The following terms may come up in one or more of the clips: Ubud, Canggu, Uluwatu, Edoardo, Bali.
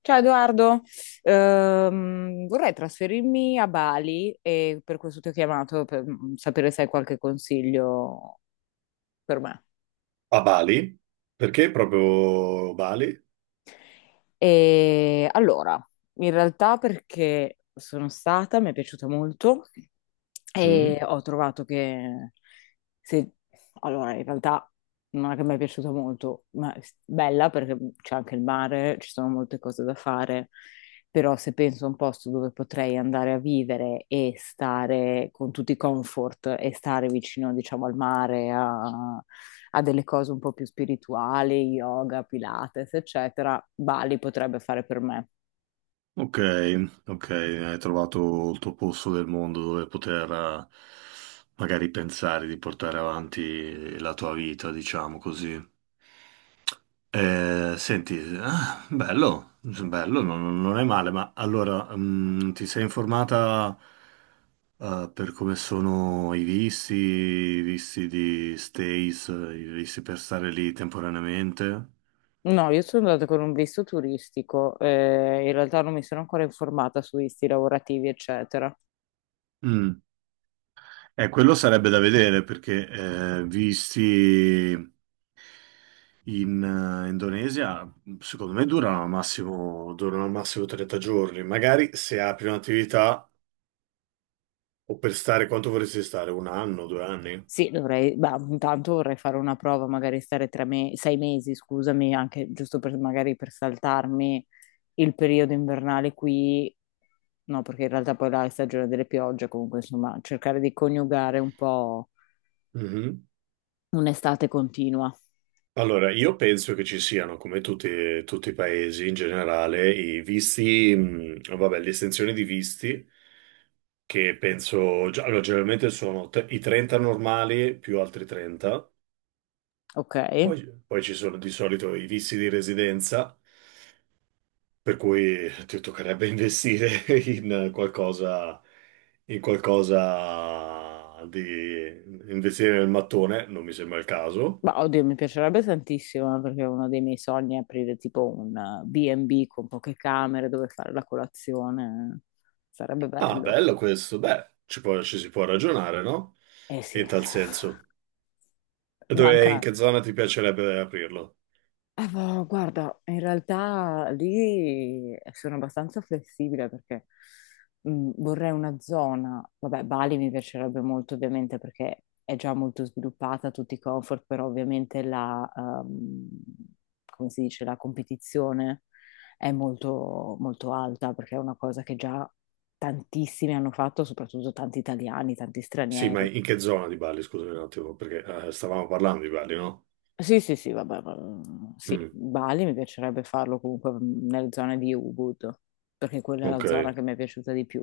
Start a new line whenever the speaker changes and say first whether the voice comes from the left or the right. left: Ciao Edoardo. Vorrei trasferirmi a Bali e per questo ti ho chiamato per sapere se hai qualche consiglio per me.
right: A Bali? Perché proprio Bali?
left: E allora, in realtà perché sono stata, mi è piaciuta molto. E
right: Mm.
left: ho trovato che se... Allora, in realtà non è che mi è piaciuta molto, ma è bella perché c'è anche il mare, ci sono molte cose da fare, però se penso a un posto dove potrei andare a vivere e stare con tutti i comfort e stare vicino, diciamo, al mare, a, a delle cose un po' più spirituali, yoga, pilates, eccetera, Bali potrebbe fare per me.
right: Ok, ok, hai trovato il tuo posto del mondo dove poter magari pensare di portare avanti la tua vita, diciamo così. Senti, ah, bello, bello, non è male, ma allora ti sei informata per come sono i visti di stays, i visti per stare lì temporaneamente?
left: No, io sono andata con un visto turistico, in realtà non mi sono ancora informata su visti lavorativi, eccetera.
right: Mm. Quello sarebbe da vedere perché visti in Indonesia, secondo me durano al massimo 30 giorni. Magari se apri un'attività o per stare quanto vorresti stare? Un anno, 2 anni?
left: Sì, dovrei, bah, intanto vorrei fare una prova, magari stare sei mesi, scusami, anche giusto per, magari per saltarmi il periodo invernale qui, no, perché in realtà poi là è stagione delle piogge, comunque insomma, cercare di coniugare un po'
right: Mhm.
left: un'estate continua,
right: Allora, io penso che ci siano, come tutti, tutti i paesi in generale, i visti, vabbè, le estensioni di visti, che penso, allora, generalmente sono i 30 normali più altri 30.
left: ok?
right: Poi, ci sono di solito i vizi di residenza, per cui ti toccherebbe investire in qualcosa, in qualcosa di investire nel mattone, non mi sembra il caso.
left: Ma oddio, mi piacerebbe tantissimo, perché uno dei miei sogni è aprire tipo un B&B con poche camere dove fare la colazione. Sarebbe
right: Ah,
left: bello.
right: bello questo, beh, ci si può ragionare, no?
left: Eh
right: In
left: sì,
right: tal senso. E dove, in
left: manca.
right: che zona ti piacerebbe aprirlo?
left: Boh, guarda, in realtà lì sono abbastanza flessibile perché vorrei una zona, vabbè, Bali mi piacerebbe molto ovviamente perché è già molto sviluppata, tutti i comfort, però ovviamente la, come si dice, la competizione è molto, molto alta perché è una cosa che già tantissimi hanno fatto, soprattutto tanti italiani, tanti
right: Sì, ma
left: stranieri.
right: in che zona di Bali? Scusami un attimo, perché stavamo parlando di Bali, no?
left: Sì, sì, sì, vabbè, sì,
right: Mm,
left: Bali mi piacerebbe farlo comunque nelle zone di Ubud, perché quella è la
right: ok.
left: zona che mi è piaciuta di più.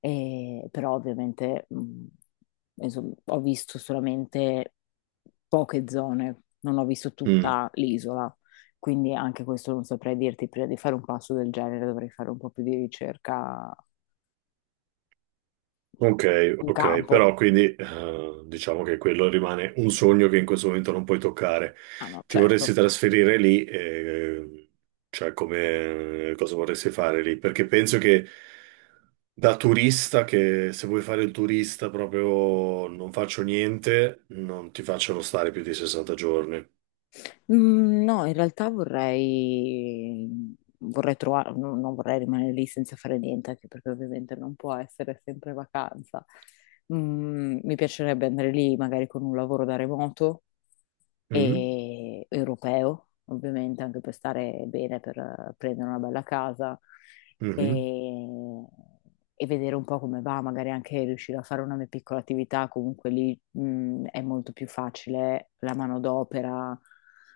left: Però ovviamente, mm, insomma, ho visto solamente poche zone, non ho visto
right: Mm.
left: tutta l'isola, quindi anche questo non saprei dirti, prima di fare un passo del genere dovrei fare un po' più di ricerca,
right: Ok,
left: un
right: ok,
left: campo.
right: però quindi diciamo che quello rimane un sogno che in questo momento non puoi toccare.
left: Ah no,
right: Ti
left: certo.
right: vorresti trasferire lì, cioè come cosa vorresti fare lì? Perché penso che da turista, che se vuoi fare il turista proprio non faccio niente, non ti facciano stare più di 60 giorni.
left: Mm, no, in realtà vorrei, vorrei trovare, non vorrei rimanere lì senza fare niente, anche perché ovviamente non può essere sempre vacanza. Mm, mi piacerebbe andare lì magari con un lavoro da remoto,
right: Mm?
left: e europeo, ovviamente, anche per stare bene, per prendere una bella casa e,
right: Mhm.
left: e vedere un po' come va, magari anche riuscire a fare una mia piccola attività, comunque lì è molto più facile la manodopera,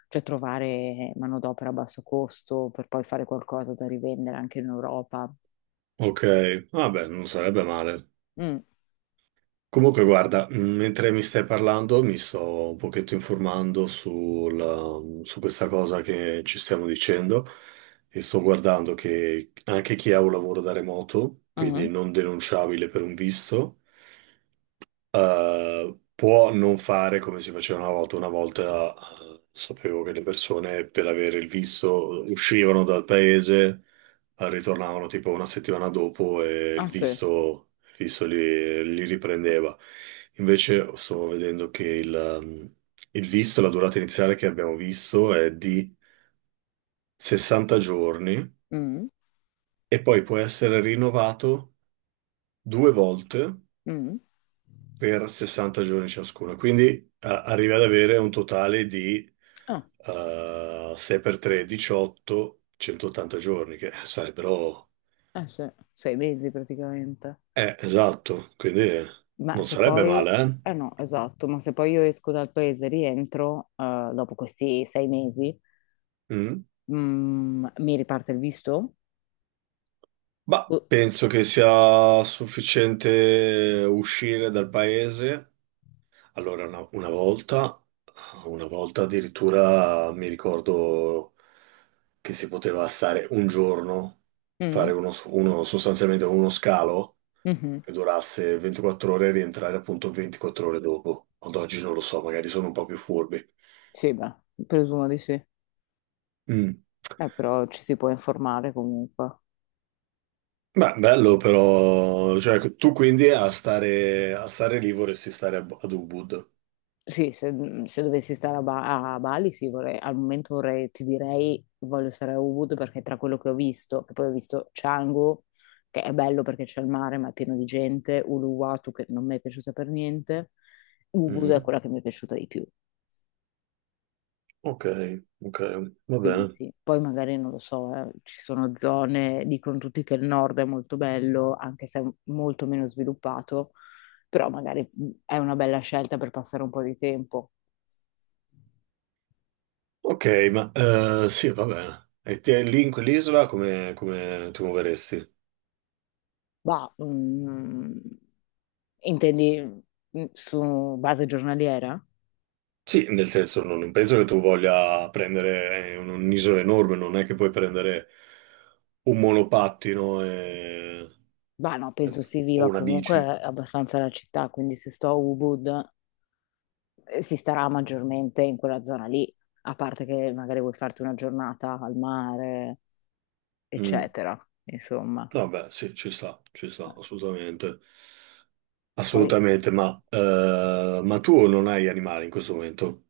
left: cioè trovare manodopera a basso costo per poi fare qualcosa da rivendere anche in Europa.
right: Ok, vabbè, non sarebbe male.
left: Mm,
right: Comunque, guarda, mentre mi stai parlando, mi sto un pochetto informando su questa cosa che ci stiamo dicendo e sto guardando che anche chi ha un lavoro da remoto, quindi
left: mm.
right: non denunciabile per un visto, può non fare come si faceva una volta. Una volta, sapevo che le persone per avere il visto uscivano dal paese, ritornavano tipo una settimana dopo e
left: Ah
right: il
left: sì.
right: visto, il visto li riprendeva. Invece sto vedendo che il visto, la durata iniziale che abbiamo visto è di 60 giorni
left: Mm,
right: e poi può essere rinnovato due volte
left: mm.
right: per 60 giorni ciascuno. Quindi arrivi ad avere un totale di
left: Ah,
right: 6 per 3, 18, 180 giorni, che sarebbero.
left: eh sì, sei mesi praticamente.
right: Esatto, quindi
left: Ma
right: non
left: se
right: sarebbe
left: poi,
right: male, eh?
left: eh no, esatto, ma se poi io esco dal paese e rientro, dopo questi sei mesi,
right: Mm.
left: mm, mi riparte il visto?
right: Ma
left: Uh,
right: penso che sia sufficiente uscire dal paese. Allora, una volta addirittura mi ricordo che si poteva stare un giorno, fare
left: mm,
right: sostanzialmente uno scalo
left: mhm.
right: che durasse 24 ore e rientrare appunto 24 ore dopo. Ad oggi non lo so, magari sono un po' più furbi.
left: Sì, beh, presumo di sì.
right: Mm.
left: Però ci si può informare comunque.
right: Beh, bello però, cioè tu quindi a stare lì vorresti stare ad Ubud.
left: Sì, se, mhmm, se dovessi stare a Ba a Bali, sì, vorrei al momento vorrei ti direi voglio stare a Ubud perché tra quello che ho visto, che poi ho visto Canggu, che è bello perché c'è il mare ma è pieno di gente, Uluwatu che non mi è piaciuta per niente, Ubud è
right: Mhm.
left: quella che mi è piaciuta di più.
right: Ok, ok, va
left: Quindi
right: bene.
left: sì, poi magari non lo so, ci sono zone, dicono tutti che il nord è molto bello, anche se è molto meno sviluppato, però magari è una bella scelta per passare un po' di tempo.
right: Ok, ma sì, va bene. E te lì in quell'isola come ti muoveresti?
left: Bah, mm, intendi mm, su base giornaliera?
right: Sì, nel senso non penso che tu voglia prendere un'isola enorme, non è che puoi prendere un monopattino
left: Bah, no,
right: e-
left: penso si
right: o
left: viva
right: una
left: comunque
right: bici.
left: abbastanza la città, quindi se sto a Ubud si starà maggiormente in quella zona lì, a parte che magari vuoi farti una giornata al mare,
right: Mm.
left: eccetera, insomma.
right: Vabbè, sì, ci sta, assolutamente.
left: Poi,
right: Assolutamente, ma tu non hai animali in questo momento?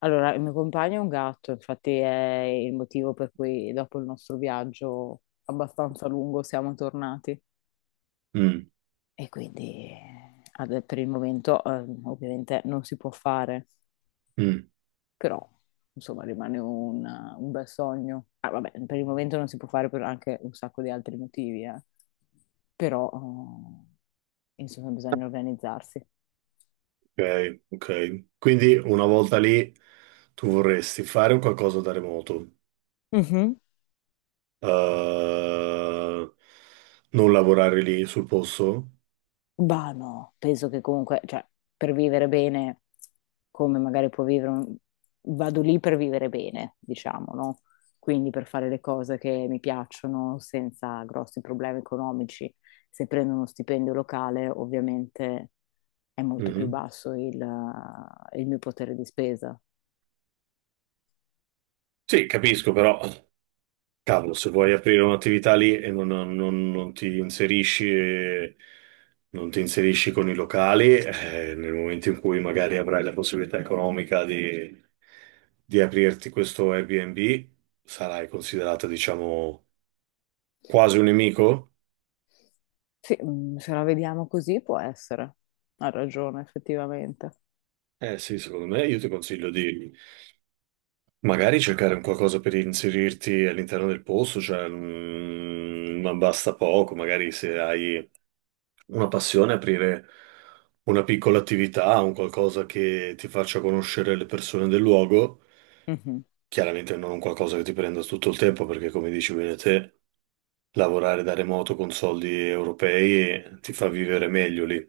left: allora, il mio compagno è un gatto, infatti è il motivo per cui dopo il nostro viaggio abbastanza lungo siamo tornati.
right: Mm,
left: E quindi per il momento ovviamente non si può fare,
right: mm,
left: però insomma rimane un bel sogno. Ah, vabbè, per il momento non si può fare per anche un sacco di altri motivi, eh. Però insomma bisogna organizzarsi.
right: ok, ok. Quindi una volta lì tu vorresti fare un qualcosa da remoto,
left: Mhm.
right: eh, non lavorare lì sul posto?
left: Bah no, penso che comunque, cioè, per vivere bene, come magari può vivere un... Vado lì per vivere bene, diciamo, no? Quindi per fare le cose che mi piacciono senza grossi problemi economici. Se prendo uno stipendio locale, ovviamente è molto più
right: Mhm.
left: basso il mio potere di spesa.
right: Sì, capisco, però. Cavolo, se vuoi aprire un'attività lì e non ti inserisci, non ti inserisci con i locali, nel momento in cui magari avrai la possibilità economica di aprirti questo Airbnb, sarai considerato, diciamo, quasi un nemico?
left: Sì, mm, se la vediamo così può essere. Ha ragione, effettivamente.
right: Eh sì, secondo me io ti consiglio di magari cercare un qualcosa per inserirti all'interno del posto, cioè, ma basta poco, magari se hai una passione, aprire una piccola attività, un qualcosa che ti faccia conoscere le persone del luogo.
left: Mhm,
right: Chiaramente non un qualcosa che ti prenda tutto il tempo, perché come dici bene te, lavorare da remoto con soldi europei ti fa vivere meglio lì.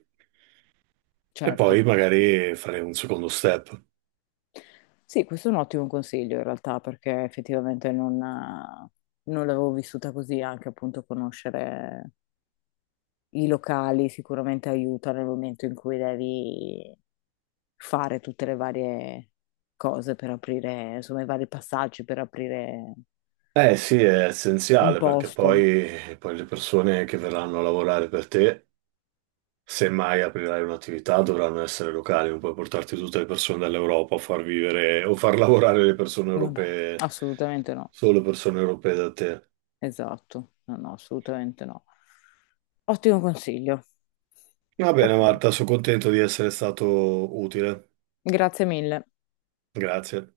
right: E
left: certo.
right: poi magari fare un secondo step.
left: Sì, questo è un ottimo consiglio in realtà, perché effettivamente non, non l'avevo vissuta così, anche appunto conoscere i locali sicuramente aiuta nel momento in cui devi fare tutte le varie cose per aprire, insomma, i vari passaggi per aprire
right: Eh sì, è
left: un
right: essenziale perché
left: posto.
right: poi, le persone che verranno a lavorare per te se mai aprirai un'attività dovranno essere locali, non puoi portarti tutte le persone dall'Europa a far vivere o far lavorare le persone
left: Vabbè,
right: europee,
left: assolutamente no.
right: solo persone europee da te.
left: Esatto, no, no, assolutamente no. Ottimo consiglio.
right: Va
left: Va
right: bene,
left: bene.
right: Marta, sono contento di essere stato utile.
left: Grazie mille.
right: Grazie.